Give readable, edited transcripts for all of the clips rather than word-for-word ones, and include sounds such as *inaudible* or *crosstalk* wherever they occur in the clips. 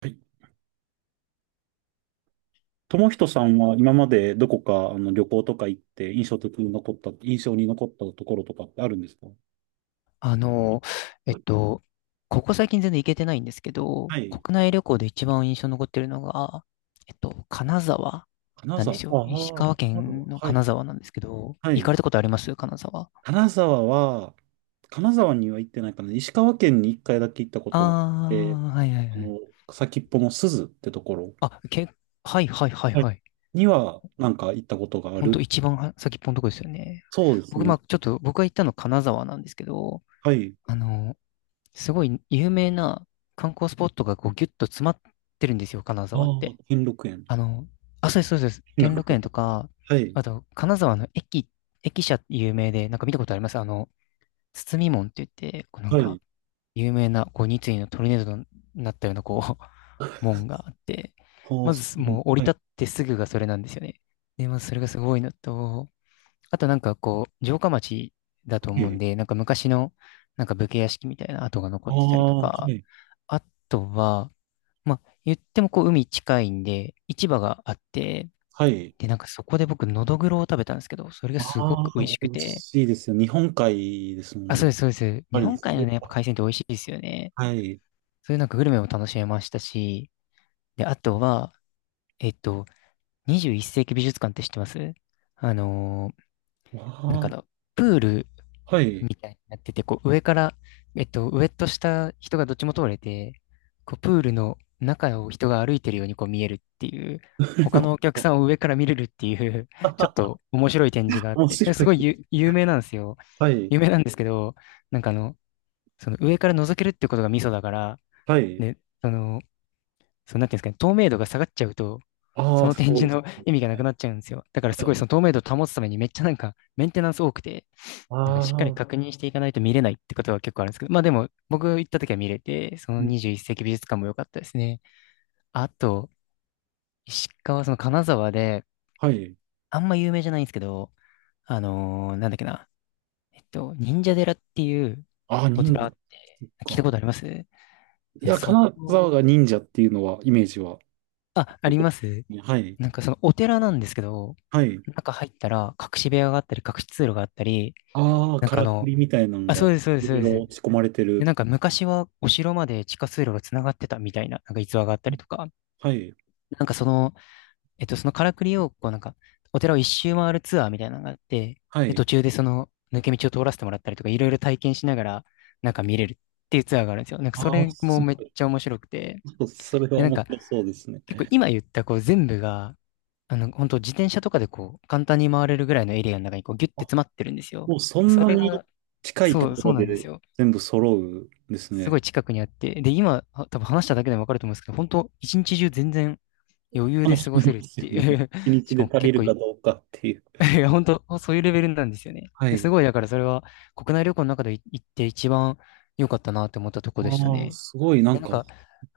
はい。友人さんは今までどこか旅行とか行って印象に残ったところとかってあるんですか？あの、えっと、ここ最近全然行けてないんですけど、はい。国内旅行で一番印象に残ってるのが、金沢金なんで沢。すよ。石ああ、川金県沢。のは金い。沢なんですけど、は行かれい。たことあります金沢。金沢は、金沢には行ってないかな。石川県に一回だけ行ったことがあって、あー、はいはいあはい。の、先っぽの鈴ってところ、あ、け、はいはいはいはい。はい。にはなんか行ったことがあほんる。と一番は先っぽのとこですよね。そうです僕、まね。あちょっと、僕が行ったの金沢なんですけど、はい。あの、すごい有名な観光スポットがこうギュッと詰まってるんですよ、金あ沢って。あ、兼六園。あの、あ、そうです、そうです。兼六兼六園。園とか、はい。あと、金沢の駅、駅舎って有名で、なんか見たことありますあの、包み門って言って、こうなんはか、い。有名な、こう、二井のトルネードになったような、こう、*laughs* あ門があって、あ、まそず、う。もう降りはい。立ってすぐがそれなんですよね。で、まずそれがすごいのと、あとなんかこう、城下町だと思うんで、なんか昔の、なんか武家屋敷みたいな跡が残あってたりとあ、はか、い。あとは、まあ、言ってもこう海近いんで、市場があって、はい。で、なんかそこで僕、のどぐろを食べたんですけど、それがすごああ、く美味し美く味て。しいですよ。日本海ですもあ、んそね。うでやっす、そうです。ぱ日り、本そ海のれね、やっぱは。海鮮って美味しいですよね。はい。そういうなんかグルメも楽しめましたし、で、あとは、えっと、21世紀美術館って知ってますあのーなんあかあの、プールあ、はい。みたいになってて、こう上から、上と下、人がどっちも通れて、こうプールの中を人が歩いてるようにこう見えるっていう、他のお客 *laughs* さんを上から見れるっていう *laughs* ちょっと面白い展示があっ面て、白すごいい。ゆ有名なんですよ。はい。有名なんですけど、なんかあの、その上から覗けるってことがミソだから、はい。ね、その、そのなんていうんですかね、透明度が下がっちゃうと、あそあ、のそ展う示です。の *laughs* 意味がなはくい。なっちゃうんですよ。だからすはごいそい。の透明度を保つためにめっちゃなんかメンテナンス多くて、なんかあしっかりあ、確認していかないと見れないってことは結構あるんですけど、まあでも僕行った時は見れて、そうのん。21世紀美術館も良かったですね。あと、石川、その金沢で、はい。あんま有名じゃないんですけど、あのーなんだっけな、えっと、忍者寺っていうああ、お忍寺者。ってそっ聞いたか。ことありますないんかや、そ金こ、沢が忍者っていうのは、イメージは。あ、ありますはい。なんかそのお寺なんですけど、はい。中入ったら隠し部屋があったり、隠し通路があったり、ああ、なんかかあらくの、りみたいなのあ、そが、うです、そうです、いそろうでいす。ろ仕込まれてる。で、なんか昔はお城まで地下通路が繋がってたみたいな、なんか逸話があったりとか、はい。なんかその、そのからくりを、こうなんか、お寺を一周回るツアーみたいなのがあって、はで、い。途中でその抜け道を通らせてもらったりとか、いろいろ体験しながら、なんか見れるっていうツアーがあるんですよ。なんかあそあ、れもめっちゃ面白くて、*laughs* それはで、なん面か白そうですね。結構今言ったこう全部が、本当自転車とかでこう、簡単に回れるぐらいのエリアの中にこう、ギュッてあ、詰まってるんですよ。もうそんそなれにが、近いとそう、こそろうなんですでよ。全部揃うんですすごね。い近くにあって、で、今、は多分話しただけでもわかると思うんですけど、本当一日中全然余裕で楽し過ごみせるでっすてよいね。う 一 *laughs* し日かでも足り結る構かい、どうかっていう。*laughs* いや、本当そういうレベルなんですよね。はですい。ごい、だからそれは国内旅行の中で行って一番良かったなって思ったとこでしたああ、ね。いすごい、なや、んなんか、か、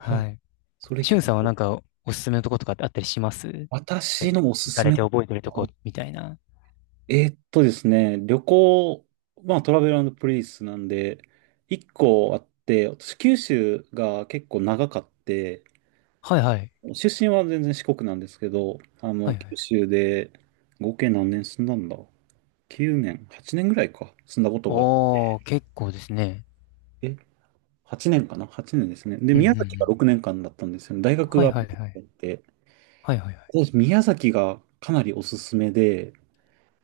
はい。い。それしゅ聞んくさんはなと。んかおすすめのとことかってあったりしますなんか私のおす行かすれめ。て覚えてるあとこみたいな。えーっとですね、旅行、まあトラベルプリンスなんで、一個あって、私九州が結構長かって、はいはい。出身は全然四国なんですけど、はいは九い。州で合計何年住んだんだ？ 9 年、8年ぐらいか、住んだことがあっおー、結構ですね。て、8 年かな？ 8 年ですね。で、うんうん宮う崎がん。6年間だったんですよね。大学はがいあはいはい。って、はいはいはい。私宮崎がかなりおすすめで、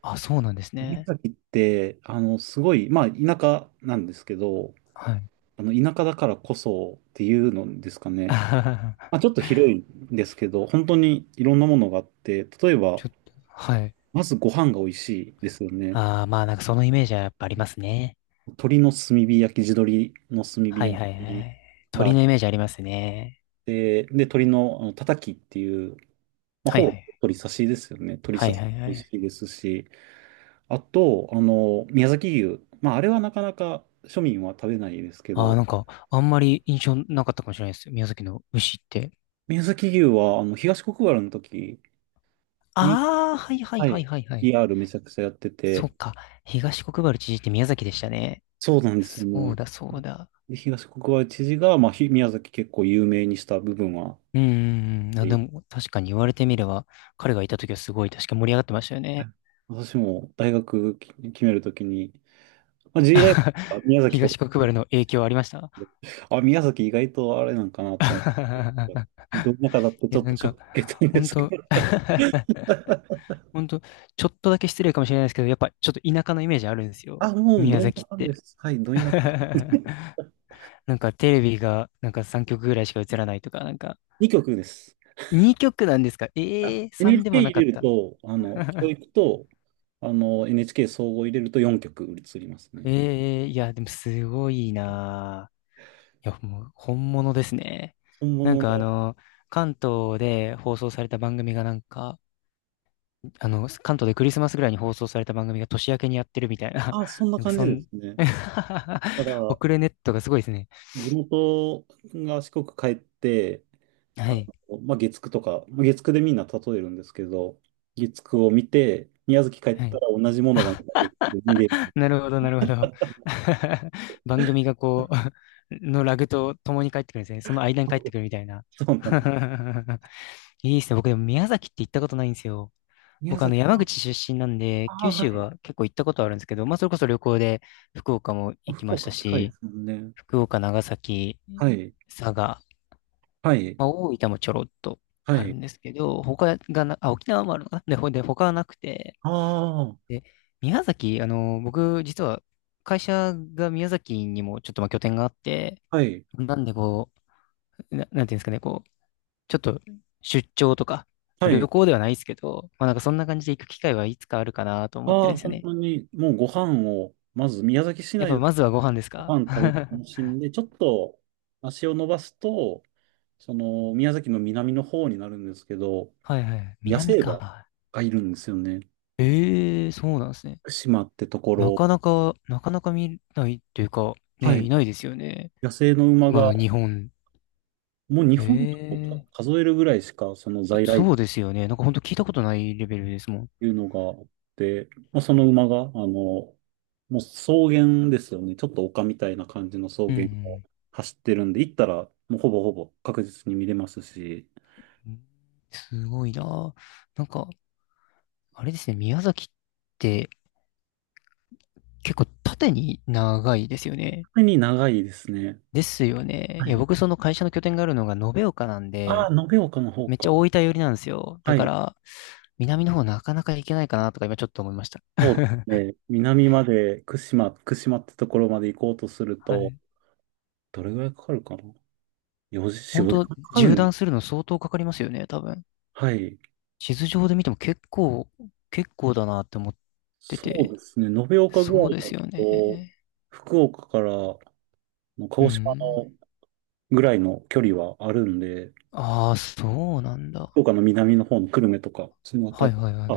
あ、そうなんです宮ね。崎って、すごい、まあ、田舎なんですけど、はい。田舎だからこそっていうのですかね。あまあ、ちー ょっと広いんですけど、本当にいろんなものがあって、例え *laughs* ば、ちょっと、はい。まずご飯が美味しいですよね。ああ、まあなんかそのイメージはやっぱありますね。鶏の炭火焼き、地鶏の炭火はい焼はいはきい。があ鳥っのて、イメージありますね。で、鶏の、たたきっていう、まあ、はいはほぼい。鶏刺しですよね。鶏はい刺しはいは美味い。しいですし、あと、宮崎牛。まあ、あれはなかなか庶民は食べないですけああ、ど、なんかあんまり印象なかったかもしれないです。宮崎の牛って。宮崎牛は、東国原の時に、ああ、はいはいははいい。はいはい。PR めちゃくちゃやってそて、っか。東国原知事って宮崎でしたね。そうなんですよそうね。だそうだ。で東国原知事が、まあ、宮崎結構有名にした部分は、うんうんうん。あ、えでーも確かに言われてみれば、彼がいた時はすごい確か盛り上がってましたよはね。い。私も大学決めるときに、まあ、G 大学 *laughs* は宮崎とか、東国原の影響ありました あ、宮崎意外とあれなんかなと思って、*laughs* ど田舎だっていちや、ょっなとんショッか、ク受けたんほでんすけと、ど、*laughs* ほんと、ちょっとだけ失礼かもしれないですけど、やっぱちょっと田舎のイメージあるんですよ。あ、もう宮ど田崎っ舎でて。す。はい、ど田舎。*laughs* *laughs* なんかテレビが、なんか3曲ぐらいしか映らないとか、なんか、2曲です。2曲なんですかあ ええー、3で NHK もな入かれっるた。と、教 *laughs* 育と、NHK 総合入れると4曲移りますね。ええー、いや、でもすごいなぁ。いや、もう本物ですね。本なん物かあの、の、関東で放送された番組がなんか、あの、関東でクリスマスぐらいに放送された番組が年明けにやってるみたいな、あ、そん *laughs* ななんか感じそでん、すね。だか *laughs* ら、遅れネットがすごいですね。地元が四国帰って、あはい。まあ、月9とか、月9でみんな例えるんですけど、月9を見て、宮崎帰っはたい。ら同じものがまた月9で見れる。なるほど、なるほど。*laughs* 番組がこう、*laughs* のラグと共に帰ってくるんですね。その間に帰って *laughs* くるみたいな。そうなんです。*laughs* いいですね。僕でも宮崎って行ったことないんですよ。宮僕あの崎、山あ口出身なんで、九あ、は州い。は結構行ったことあるんですけど、まあそれこそ旅行で福岡も行き福ました岡でかいでし、すもんね。福岡、長崎、はい。佐賀、はい。まあ、大分もちょろっとはあるい。んですけど、他がな、あ、沖縄もあるのかな *laughs* で、ほで、他はなくて、ああ、で、宮崎、あの、僕、実は会社が宮崎にもちょっとまあ拠点があって、はい。なんでこう、なんていうんですかね、こう、ちょっと出張とか、は旅い。行ではないですけど、まあなんかそんな感じで行く機会はいつかあるかなと思ってあるんあ、ですよ本ね。当に、もうご飯を、まず宮崎市やっぱ内でまずはご飯ですごか *laughs* 飯食べては楽しんで、ちょっと足を伸ばすと、その、宮崎の南の方になるんですけど、いはい。野南生馬か。がいるんですよね。ええそうなんですね。島ってとこなろ、かなか、なかなか見ないっていうか、はね、い、いないですよね。野生の馬今が、の日本。もう日本をええ数えるぐらいしか、その在来そ種うっですよね。なんか本当聞いたことないレベルですもん。ていうのがあって、まあ、その馬が、もう草原ですよね。ちょっと丘みたいな感じの草う原をん、走ってるんで、行ったら、もうほぼほぼ確実に見れますし、うん。すごいな。なんか、あれですね、宮崎って結構縦に長いですよね。特に長いですね。ですよね。はいや、い。僕その会社の拠点があるのが延岡なんああ、で、延岡の方めっちか。ゃ大分寄りなんですよ。だはかい。ら、南の方なかなか行けないかなとか今ちょっと思いました。そうです *laughs* ね。南まで、串間ってところまで行こうとするはと、い。どれぐらいかかるかな？ 4 時、4、本5当時間かかる縦ん。断するの相当かかりますよね、多分。はい。地図上で見ても結構、結構だなって思っててそうて、ですね。延岡ぐらそういでだすよと、ね。福岡からの鹿う児島ん。のぐらいの距離はあるんで、ああ、そうなんだ。福岡の南の方の久留米とか、そのあたはいり、はいはい。あ、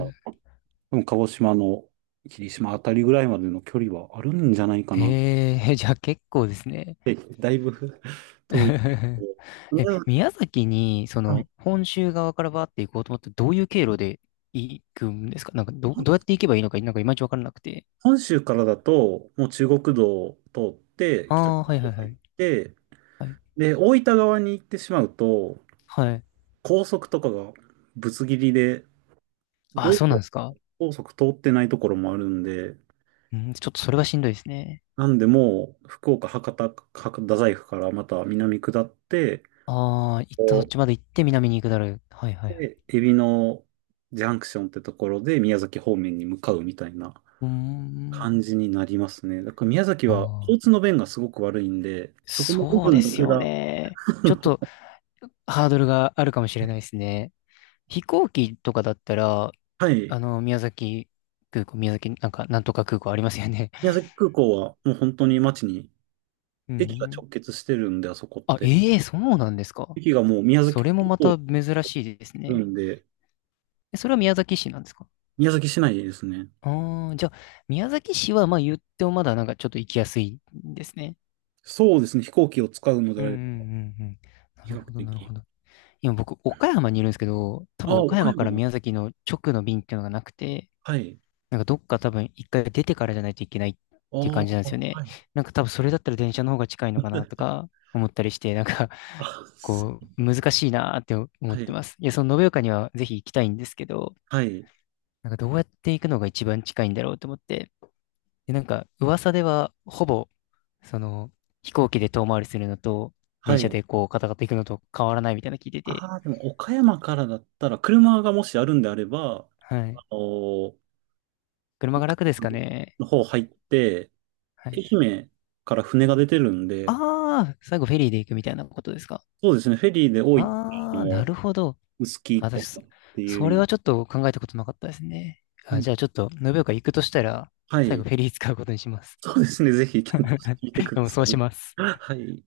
でも鹿児島の霧島あたりぐらいまでの距離はあるんじゃないかなっえー、*laughs* じゃあ結構ですね。て、だいぶ *laughs* 遠い。*laughs* え、うん。宮崎に、そはい。の、本州側からバーって行こうと思って、どういう経路で行くんですかなんか、どうやっ本て行けばいいのか、なんかいまいちわからなくて。本州からだと、もう中国道を通って、あ北あ、九は州いはいは入っい。て、はい。で、大分側に行ってしまうと、はい。高速とかがぶつ切りで、ああ、高そうな速んですか。高速通ってないところもあるんで、うん、ちょっとそれはしんどいですね。なんでもう、福岡、博多大学からまた南下って、ああ、行ったそこっう、ちまで行って南に行くだろう。はいはいはい。で、海老のジャンクションってところで宮崎方面に向かうみたいなうーん。感じになりますね。だから宮崎あは交通あ。の便がすごく悪いんで、そこの部そうで分だすけよが、ね。ちょっと *laughs* ハードルがあるかもしれないですね。飛行機とかだったら、はい。あの、宮崎空港、宮崎、なんか、なんとか空港ありますよね。宮 *laughs* 崎空港はもう本当に街に、う駅がん。直結してるんで、あそこっあ、て。ええそうなんですか。駅がもう宮そ崎れ空もま港にた珍しいですあね。るんで、えそれは宮崎市なんですか宮崎市内ですね。ああー、じゃあ、宮崎市は、まあ言ってもまだなんかちょっと行きやすいんですね。そうですね。飛行機を使うのでうあんうれば、んうんうん。な比る較ほど、なる的。ほど。今僕、岡山にいるんですけど、多あ分あ、岡岡山か山らも。宮崎の直の便っていうのがなくて、はい。なんかどっか多分一回出てからじゃないといけないっあていう感じなんあ、ですよはね。い。なんか多分それだったら電車の方が近いのかなとか思ったりして、なんか あ、*laughs* すこう難しいなーって思っはてい。ます。いや、その延岡にはぜひ行きたいんですけど、はい。なんかどうやって行くのが一番近いんだろうと思って。で、なんか噂ではほぼその飛行機で遠回りするのとは電車い。でこうカタカタ行くのと変わらないみたいなの聞いてて。ああ、でも岡山からだったら、車がもしあるんであれば、はい。あのー車が楽ですかね。の方入って、はい。愛媛から船が出てるんで、ああ、最後フェリーで行くみたいなことですか。そうですね。フェリーで多い、ああー、なの、るほど。臼あ杵私、とかってそいれう。はちょっと考えたことなかったですね。はあ、い。じゃあちょっと、延岡行くとしたら、は最後い。フェリー使うことにします。そうですね。ぜひ検討してみて *laughs* くでだもそさうしい。ます。はい。